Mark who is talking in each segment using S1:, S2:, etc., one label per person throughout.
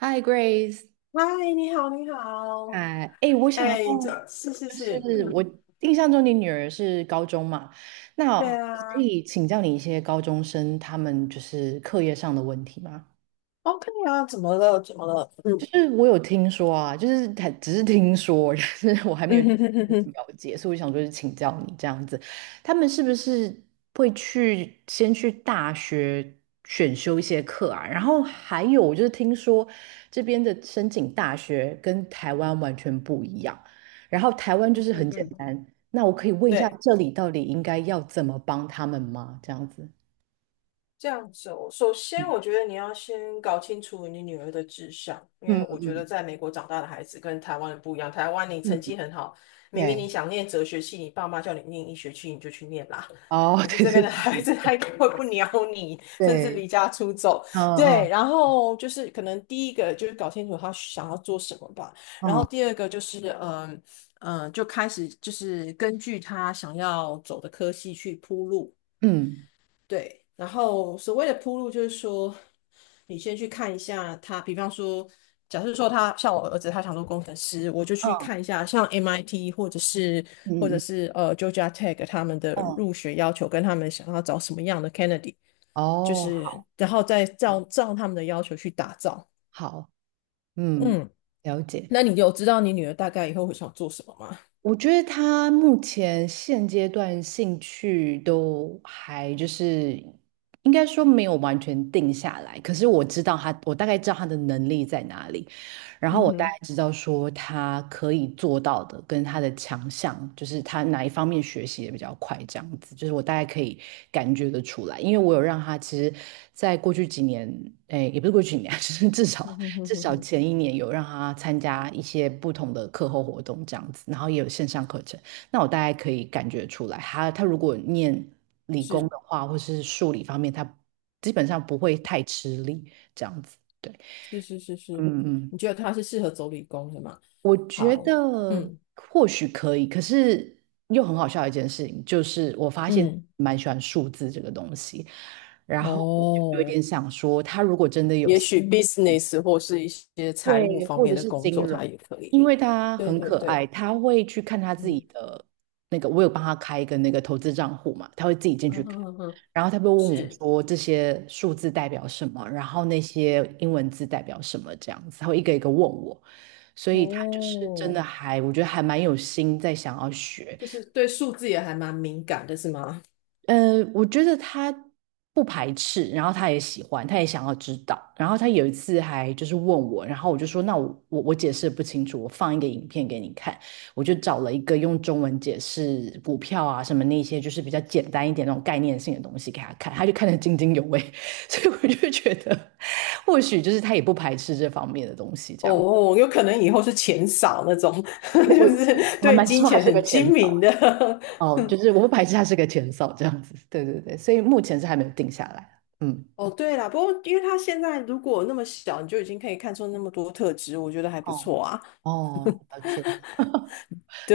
S1: Hi Grace，
S2: 嗨，你好，你好，
S1: 哎，哎，我想要，
S2: 哎，这是是
S1: 就
S2: 是，
S1: 是我
S2: 嗯，
S1: 印象中你女儿是高中嘛，那
S2: 对啊
S1: 可以请教你一些高中生他们就是课业上的问题吗？
S2: ，OK 啊，怎么了？怎么了？嗯
S1: 就是我有听说啊，就是他只是听说，就是我还没
S2: 嗯
S1: 有 去
S2: 嗯哼哼哼，
S1: 了解，所以我想说是请教你这样子，他们是不是会去先去大学选修一些课啊？然后还有我就是听说这边的申请大学跟台湾完全不一样，然后台湾就是
S2: 嗯
S1: 很简
S2: 嗯，
S1: 单，那我可以问一下
S2: 对，
S1: 这里到底应该要怎么帮他们吗？这样子，
S2: 这样子哦。首先我
S1: 嗯
S2: 觉得你要先搞清楚你女儿的志向，因为
S1: 嗯
S2: 我觉得
S1: 嗯
S2: 在美国长大的孩子跟台湾人不一样。台湾你成绩
S1: 嗯，
S2: 很好，明明
S1: 对，
S2: 你想念哲学系，你爸妈叫你念医学系，你就去念啦。
S1: 哦，
S2: 可 是
S1: 对
S2: 这边
S1: 对
S2: 的
S1: 对，
S2: 孩
S1: 没
S2: 子 他
S1: 错
S2: 根本不鸟你，甚至
S1: 对，
S2: 离家出走。
S1: 嗯
S2: 对，
S1: 嗯。
S2: 然后就是可能第一个就是搞清楚他想要做什么吧，然后
S1: 哦，
S2: 第二个就是就开始就是根据他想要走的科系去铺路。
S1: 嗯
S2: 对，然后所谓的铺路就是说，你先去看一下他，比方说，假设说他像我儿子，他想做工程师，我就去看
S1: 嗯
S2: 一下像 MIT 或者是或
S1: 嗯
S2: 者
S1: 嗯
S2: 是呃 Georgia Tech 他们的
S1: 嗯，
S2: 入学要求跟他们想要找什么样的 candidate,就
S1: 哦，
S2: 是然后再照他们的要求去打造。
S1: 好，嗯，
S2: 嗯，
S1: 了解。
S2: 那你有知道你女儿大概以后会想做什么吗？
S1: 我觉得他目前现阶段兴趣都还就是应该说没有完全定下来，可是我知道他，我大概知道他的能力在哪里，然后
S2: 嗯
S1: 我大概
S2: 哼，
S1: 知道说他可以做到的跟他的强项，就是他哪一方面学习的比较快，这样子，就是我大概可以感觉得出来，因为我有让他其实在过去几年，哎，也不是过去几年，就是至
S2: 嗯
S1: 少。
S2: 哼哼
S1: 至
S2: 哼
S1: 少
S2: 哼，
S1: 前一年有让他参加一些不同的课后活动这样子，然后也有线上课程。那我大概可以感觉出来，他如果念理工
S2: 是
S1: 的话，或是数理方面，他基本上不会太吃力这样子。对，
S2: 是是是是，
S1: 嗯嗯，
S2: 你觉得她是适合走理工的吗？
S1: 我觉
S2: 好。
S1: 得
S2: 嗯。
S1: 或许可以，可是又很好笑的一件事情，就是我发现
S2: 嗯，
S1: 蛮喜欢数字这个东西，然后我就有
S2: 哦，
S1: 点想说，他如果真的有
S2: 也
S1: 兴
S2: 许business 或是一些财务
S1: 对，
S2: 方
S1: 或者
S2: 面的
S1: 是
S2: 工
S1: 金
S2: 作，它
S1: 融，
S2: 也可
S1: 因
S2: 以。
S1: 为他
S2: 对
S1: 很
S2: 对
S1: 可爱，
S2: 对，
S1: 他会去看他自己
S2: 嗯，
S1: 的那个，我有帮他开一个那个投资账户嘛，他会自己进
S2: 嗯
S1: 去
S2: 嗯
S1: 看，
S2: 哼哼哼，
S1: 然后他会问我
S2: 是，
S1: 说这些数字代表什么，然后那些英文字代表什么这样子，他会一个一个问我，所以他就是真
S2: 哦，
S1: 的还，我觉得还蛮有心在想要学，
S2: 就是对数字也还蛮敏感的，是吗？
S1: 我觉得他不排斥，然后他也喜欢，他也想要知道。然后他有一次还就是问我，然后我就说，那我解释得不清楚，我放一个影片给你看。我就找了一个用中文解释股票啊什么那些，就是比较简单一点那种概念性的东西给他看，他就看得津津有味。所以我就觉得，或许就是他也不排斥这方面的东西，这
S2: 哦
S1: 样。
S2: 哦，有可能以后是钱少那种，就
S1: 我我
S2: 是
S1: 我还
S2: 对
S1: 蛮
S2: 金
S1: 希望他
S2: 钱
S1: 是个
S2: 很
S1: 前
S2: 精明的。
S1: 哦，就是我不排斥他是个前哨这样子，对对对，所以目前是还没有定下来，嗯。
S2: 哦，对啦，不过因为他现在如果那么小，你就已经可以看出那么多特质，我觉得还不
S1: 哦
S2: 错啊。
S1: 哦，了解，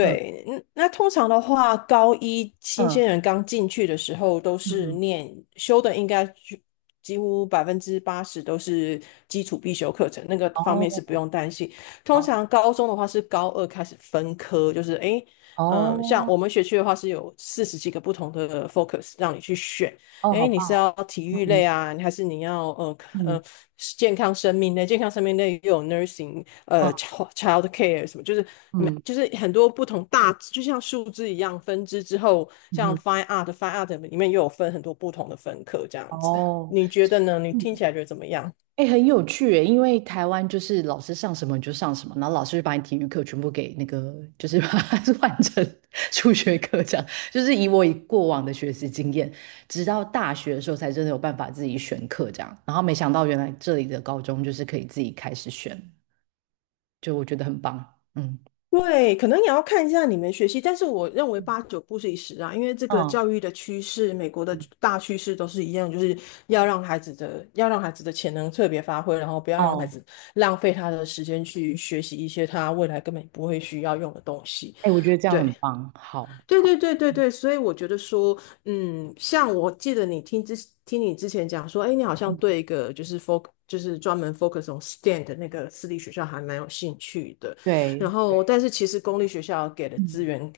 S1: 嗯
S2: 嗯那通常的话，高一新鲜
S1: 嗯
S2: 人刚进去的时候都
S1: 嗯
S2: 是
S1: 嗯，
S2: 念修的，应该就几乎80%都是基础必修课程，那个方面是不
S1: 哦
S2: 用担心。通
S1: 好，
S2: 常高中的话是高二开始分科，就是诶，嗯，像
S1: 哦
S2: 我们学区的话是有40 几个不同的 focus 让你去选，
S1: 哦，好
S2: 哎，你
S1: 棒
S2: 是要体
S1: 哦，
S2: 育
S1: 嗯
S2: 类啊，还是你要
S1: 嗯
S2: 呃健康生命类？健康生命类又有 nursing,
S1: 嗯
S2: child care 什么，就是每
S1: 嗯
S2: 就是很多不同大，就像树枝一样分支之后，
S1: 嗯
S2: 像
S1: 嗯，
S2: fine art 里面又有分很多不同的分科这样子。
S1: 哦，
S2: 你觉得呢？你
S1: 嗯，
S2: 听起来觉得怎么样？
S1: 哎，很有趣诶，因为台湾就是老师上什么你就上什么，然后老师就把你体育课全部给那个，就是把它 换成数学课这样，就是以我以过往的学习经验，直到大学的时候才真的有办法自己选课这样，然后没想到原来这里的高中就是可以自己开始选，就我觉得很棒，嗯。
S2: 对，可能也要看一下你们学习，但是我认为八九不离十啊，因为这个
S1: 嗯
S2: 教育的趋势，美国的
S1: 嗯
S2: 大趋势都是一样，就是要让孩子的要让孩子的潜能特别发挥，然后不要让孩
S1: 哦，
S2: 子浪费他的时间去学习一些他未来根本不会需要用的东西。
S1: 哎，我觉得这样很
S2: 对。
S1: 棒，好，
S2: 对对对对对，所以我觉得说，嗯，像我记得你听你之前讲说，哎，你好像
S1: 嗯，
S2: 对一个就是 focus 就是专门 focus on STEM 的那个私立学校还蛮有兴趣的，然
S1: 对对，
S2: 后但是其实公立学校给的资
S1: 嗯，
S2: 源，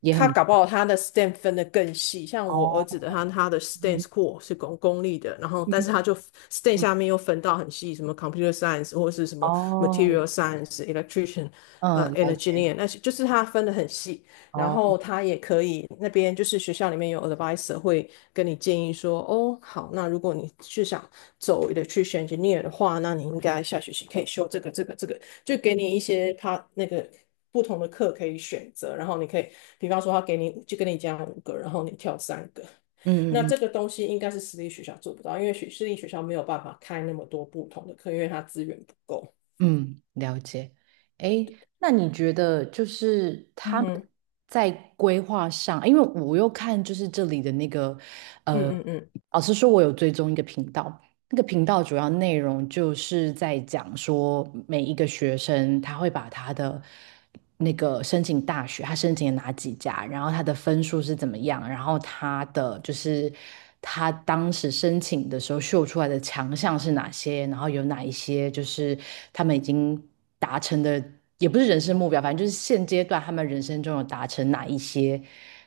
S1: 也
S2: 他
S1: 很
S2: 搞不好他的 STEM 分得更细，像我儿
S1: 哦，
S2: 子的他的 STEM
S1: 嗯
S2: school 是公立的，然后
S1: 嗯
S2: 但是他就 STEM
S1: 嗯，
S2: 下面又分到很细，什么 computer science 或是什么
S1: 哦，
S2: material science、electrician。
S1: 嗯，
S2: 呃
S1: 了解，
S2: ，engineer 那些就是他分得很细，然
S1: 哦，
S2: 后他也可以，那边就是学校里面有 advisor 会跟你建议说，哦，好，那如果你是想走 e l e c t r 的话，那你应该下学期可以修这个、这个、这个，就给你一些他那个不同的课可以选择，然后你可以，比方说他给你就跟你讲五个，然后你跳三个，那
S1: 嗯嗯嗯
S2: 这个东西应该是私立学校做不到，因为学私立学校没有办法开那么多不同的课，因为它资源不够。
S1: 嗯，了解。哎，那你觉得就是
S2: 嗯
S1: 他们
S2: 哼，
S1: 在规划上，因为我又看就是这里的那个，
S2: 嗯
S1: 呃，
S2: 嗯嗯。
S1: 老实说，我有追踪一个频道，那个频道主要内容就是在讲说，每一个学生他会把他的那个申请大学，他申请了哪几家，然后他的分数是怎么样，然后他的就是他当时申请的时候秀出来的强项是哪些，然后有哪一些就是他们已经。达成的，也不是人生目标，反正就是现阶段他们人生中有达成哪一些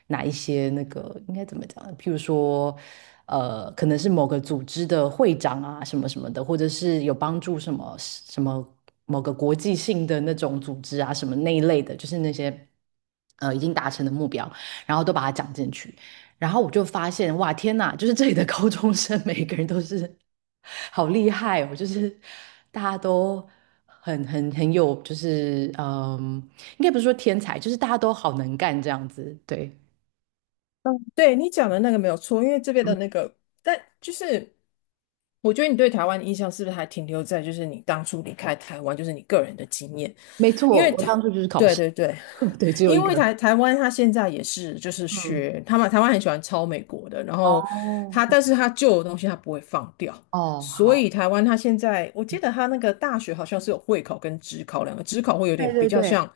S1: 哪一些那个应该怎么讲呢？譬如说，可能是某个组织的会长啊，什么什么的，或者是有帮助什么什么某个国际性的那种组织啊，什么那一类的，就是那些已经达成的目标，然后都把它讲进去。然后我就发现，哇，天呐，就是这里的高中生每个人都是好厉害哦，就是大家都很有，就是嗯，应该不是说天才，就是大家都好能干这样子。对，
S2: 嗯，对你讲的那个没有错，因为这边的
S1: 嗯，
S2: 那个，但就是我觉得你对台湾的印象是不是还停留在就是你当初离开台湾，就是你个人的经验？
S1: 没
S2: 因
S1: 错，
S2: 为
S1: 我
S2: 台，
S1: 当初就是考
S2: 对
S1: 试，
S2: 对对，
S1: 对，只有一
S2: 因为
S1: 个。
S2: 台湾它现在也是就是
S1: 嗯，
S2: 学他们台湾很喜欢抄美国的，然后它
S1: 哦，
S2: 但是它旧的东西它不会放掉，
S1: 哦，
S2: 所
S1: 好，
S2: 以台湾它现在我记得它那个大学好像是有会考跟职考两个，职考会有点
S1: 对
S2: 比
S1: 对
S2: 较
S1: 对，
S2: 像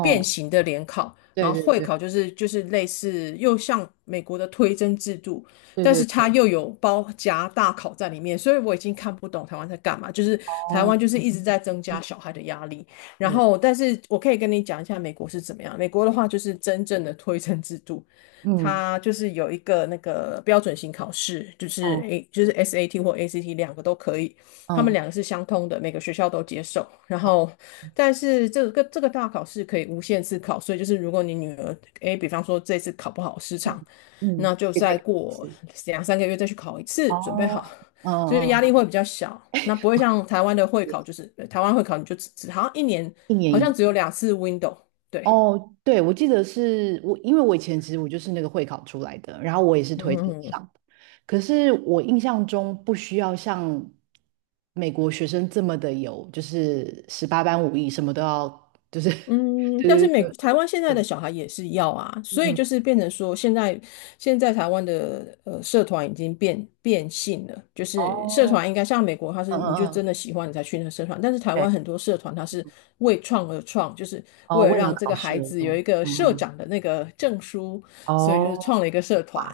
S2: 变形的联考，
S1: 对
S2: 然后
S1: 对
S2: 会
S1: 对
S2: 考就是就是类似又像美国的推甄制度，
S1: 对
S2: 但
S1: 对
S2: 是它
S1: 对，
S2: 又有包夹大考在里面，所以我已经看不懂台湾在干嘛，就是台
S1: 哦，
S2: 湾就是一直在增加
S1: 嗯，
S2: 小孩的压力。然
S1: 对，
S2: 后，但是我可以跟你讲一下美国是怎么样。美国的话，就是真正的推甄制度，
S1: 嗯，
S2: 它就是有一个那个标准型考试，就是
S1: 嗯
S2: A 就是 SAT 或 ACT 2 个都可以，他们
S1: 嗯，
S2: 两个是相通的，每个学校都接受。然
S1: 好，
S2: 后，但是这个大考试可以无限次考，所以就是如果你女儿 A,比方说这次考不好失
S1: 嗯
S2: 常，那
S1: 嗯，
S2: 就
S1: 可以再
S2: 再
S1: 考一
S2: 过
S1: 次。
S2: 2 3 个月再去考一次，准备
S1: 哦，
S2: 好。
S1: 嗯
S2: 就是压力
S1: 嗯，
S2: 会比较小，那不会像台湾的会考，就
S1: 也
S2: 是呃台湾会考你就只好像一年
S1: 一年
S2: 好
S1: 一次。
S2: 像只有2 次 window,对，
S1: 哦，对，我记得是我，因为我以前其实我就是那个会考出来的，然后我也是推
S2: 嗯
S1: 荐
S2: 嗯
S1: 上的，可是我印象中不需要像美国学生这么的有，就是十八般武艺，什么都要，就是
S2: 嗯，但是
S1: 对对对
S2: 美台湾现在
S1: 对，
S2: 的
S1: 对
S2: 小孩也是要啊，所以
S1: 嗯，
S2: 就是变成说现在现在台湾的呃社团已经变性了，就是社
S1: 哦，
S2: 团应该像美国，它是
S1: 嗯
S2: 你就
S1: 嗯嗯，
S2: 真的喜欢你才去那个社团，但是台湾
S1: 对，
S2: 很多社团它是为创而创，就是
S1: 哦，
S2: 为了
S1: 为了
S2: 让这
S1: 考
S2: 个
S1: 试
S2: 孩
S1: 而
S2: 子有
S1: 用，
S2: 一个社
S1: 嗯嗯，
S2: 长的那个证书，所以就
S1: 哦，
S2: 是创了一个社团。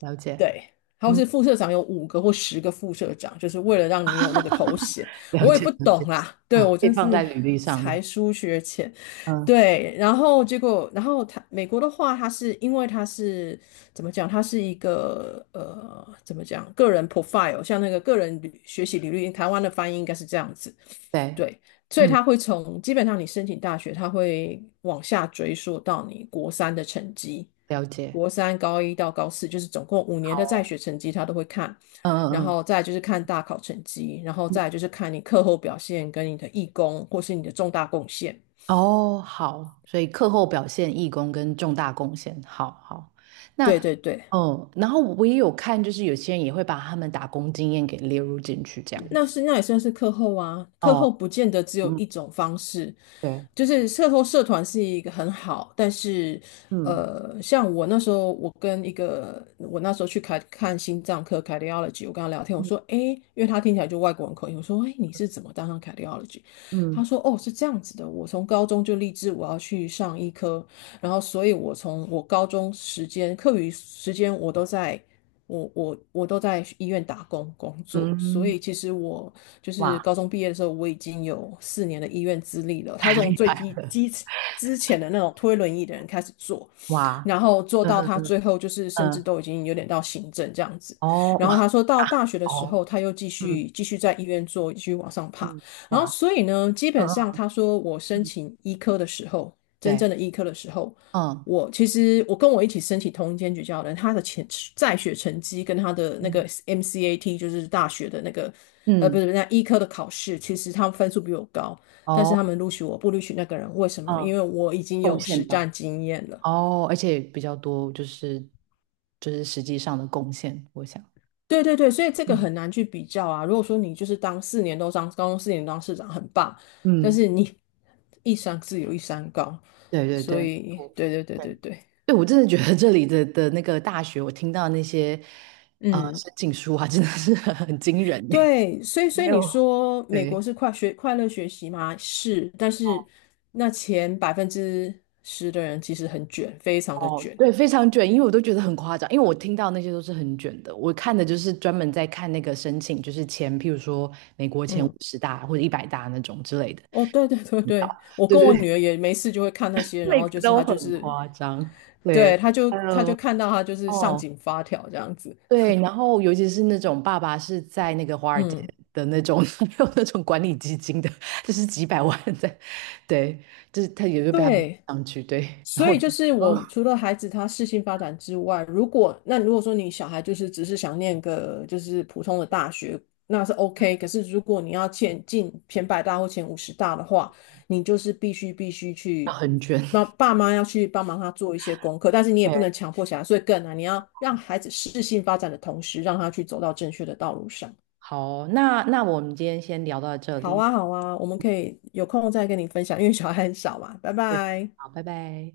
S1: 了
S2: 对，
S1: 解，
S2: 然后
S1: 嗯，
S2: 是副社长有5 个或 10 个副社长，就是为了让你有那个头衔。
S1: 了
S2: 我也
S1: 解
S2: 不
S1: 了解，
S2: 懂啦，对，
S1: 哦，
S2: 我
S1: 可以
S2: 真
S1: 放在
S2: 是
S1: 履历上的，
S2: 才疏学浅。
S1: 嗯，
S2: 对，然后结果，然后他美国的话，它是因为它是怎么讲？它是一个呃，怎么讲？个人 profile,像那个个人履学习履历，台湾的翻译应该是这样子。
S1: 对。
S2: 对，所以
S1: 嗯。
S2: 他会从基本上你申请大学，他会往下追溯到你国三的成绩。
S1: 了解。
S2: 国三、高一到高四，就是总共5 年的在
S1: 好
S2: 学成绩，他都会看。然
S1: 哦，嗯嗯
S2: 后再来就是看大考成绩，然后
S1: 嗯，
S2: 再来就是看你课后表现跟你的义工或是你的重大贡献。
S1: 哦，好，所以课后表现、义工跟重大贡献，好好。
S2: 对
S1: 那，
S2: 对对，
S1: 嗯，然后我也有看，就是有些人也会把他们打工经验给列入进去，这样
S2: 那
S1: 子。
S2: 是那也算是课后啊。课
S1: 哦，
S2: 后不见得只有
S1: 嗯，
S2: 一种方式，
S1: 对，
S2: 就是社团是一个很好，但是
S1: 嗯
S2: 呃，像我那时候，我跟一个我那时候去看看心脏科 cardiology,我跟他聊天，我
S1: 嗯
S2: 说，诶，因为他听起来就外国人口音，我说，诶，你是怎么当上 cardiology?他
S1: 嗯
S2: 说，哦，是这样子的，我从高中就立志我要去上医科，然后所以我从我高中时间课余时间我都在我都在医院打工工作，所
S1: 嗯，
S2: 以其实我就是
S1: 哇，
S2: 高中毕业的时候，我已经有四年的医院资历了。他
S1: 太
S2: 从
S1: 厉
S2: 最
S1: 害
S2: 基
S1: 了，
S2: 基之前的那种推轮椅的人开始做，
S1: 哇，
S2: 然后做
S1: 嗯
S2: 到他
S1: 嗯
S2: 最后就是甚至
S1: 嗯，
S2: 都已经有点到行政这样子。
S1: 哦，
S2: 然后
S1: 哇，
S2: 他说到大学的时
S1: 哦，
S2: 候，他又继
S1: 嗯
S2: 续继续在医院做，继续往上爬。
S1: 嗯，
S2: 然后
S1: 哇，
S2: 所以呢，基本上
S1: 嗯
S2: 他说我
S1: 嗯
S2: 申
S1: 嗯，
S2: 请医科的时候，真
S1: 对，
S2: 正的医科的时候。
S1: 嗯
S2: 我其实我跟我一起申请同一间学校的人，他的前在学成绩跟他的那
S1: 嗯
S2: 个 MCAT,就是大学的那个，呃，不
S1: 嗯，
S2: 是那医科的考试，其实他们分数比我高，但是
S1: 哦，
S2: 他们录取我不录取那个人，为什么？因
S1: 嗯，
S2: 为我已经
S1: 贡
S2: 有实
S1: 献
S2: 战
S1: 到。
S2: 经验了。
S1: 哦，而且比较多，就是就是实际上的贡献，我想，
S2: 对对对，所以这个
S1: 嗯
S2: 很难去比较啊。如果说你就是当四年都当高中四年当市长很棒，但
S1: 嗯，
S2: 是你 一山自有一山高，
S1: 对对
S2: 所
S1: 对，
S2: 以
S1: 我
S2: 对对对对
S1: 对
S2: 对，
S1: 对，我真的觉得这里的那个大学，我听到那些
S2: 嗯，
S1: 申请书啊，真的是很很惊人呢
S2: 对，所以所 以
S1: 还
S2: 你
S1: 有
S2: 说美国
S1: 对
S2: 是快学快乐学习吗？是，但是那前10%的人其实很卷，非常的
S1: 哦，
S2: 卷。
S1: 对，非常卷，因为我都觉得很夸张，因为我听到那些都是很卷的，我看的就是专门在看那个申请，就是前，譬如说美国前五
S2: 嗯，
S1: 十大或者100大那种之类的，
S2: 哦，对对对对，我
S1: 对
S2: 跟
S1: 对
S2: 我
S1: 对
S2: 女儿也没事就会看那 些，然
S1: 每
S2: 后
S1: 个
S2: 就是
S1: 都
S2: 她就
S1: 很
S2: 是，
S1: 夸张，
S2: 对，
S1: 对。
S2: 她就
S1: 还
S2: 她就
S1: 有
S2: 看到她就是上
S1: 哦，
S2: 紧发条这样子。
S1: 对，然后尤其是那种爸爸是在那个华尔街
S2: 嗯。
S1: 的那种，他没有那种管理基金的，就是几百万在，对，就是他也就被他们
S2: 对，
S1: 上去，对，然
S2: 所
S1: 后
S2: 以就是我除 了孩子他适性发展之外，如果说你小孩就是只是想念个就是普通的大学，那是 OK。可是如果你要前进前 100 大或前 50 大的话，你就是必须
S1: 要
S2: 去
S1: 很卷，
S2: 帮爸妈要去帮忙他做一些功课，但是你也
S1: 对，
S2: 不能强迫小孩，所以更难。你要让孩子适性发展的同时，让他去走到正确的道路上。
S1: 好，那那我们今天先聊到这
S2: 好
S1: 里，
S2: 啊，好啊，我们可以有空再跟你分享，因为小孩很少嘛。拜
S1: 对，
S2: 拜。
S1: 好，拜拜。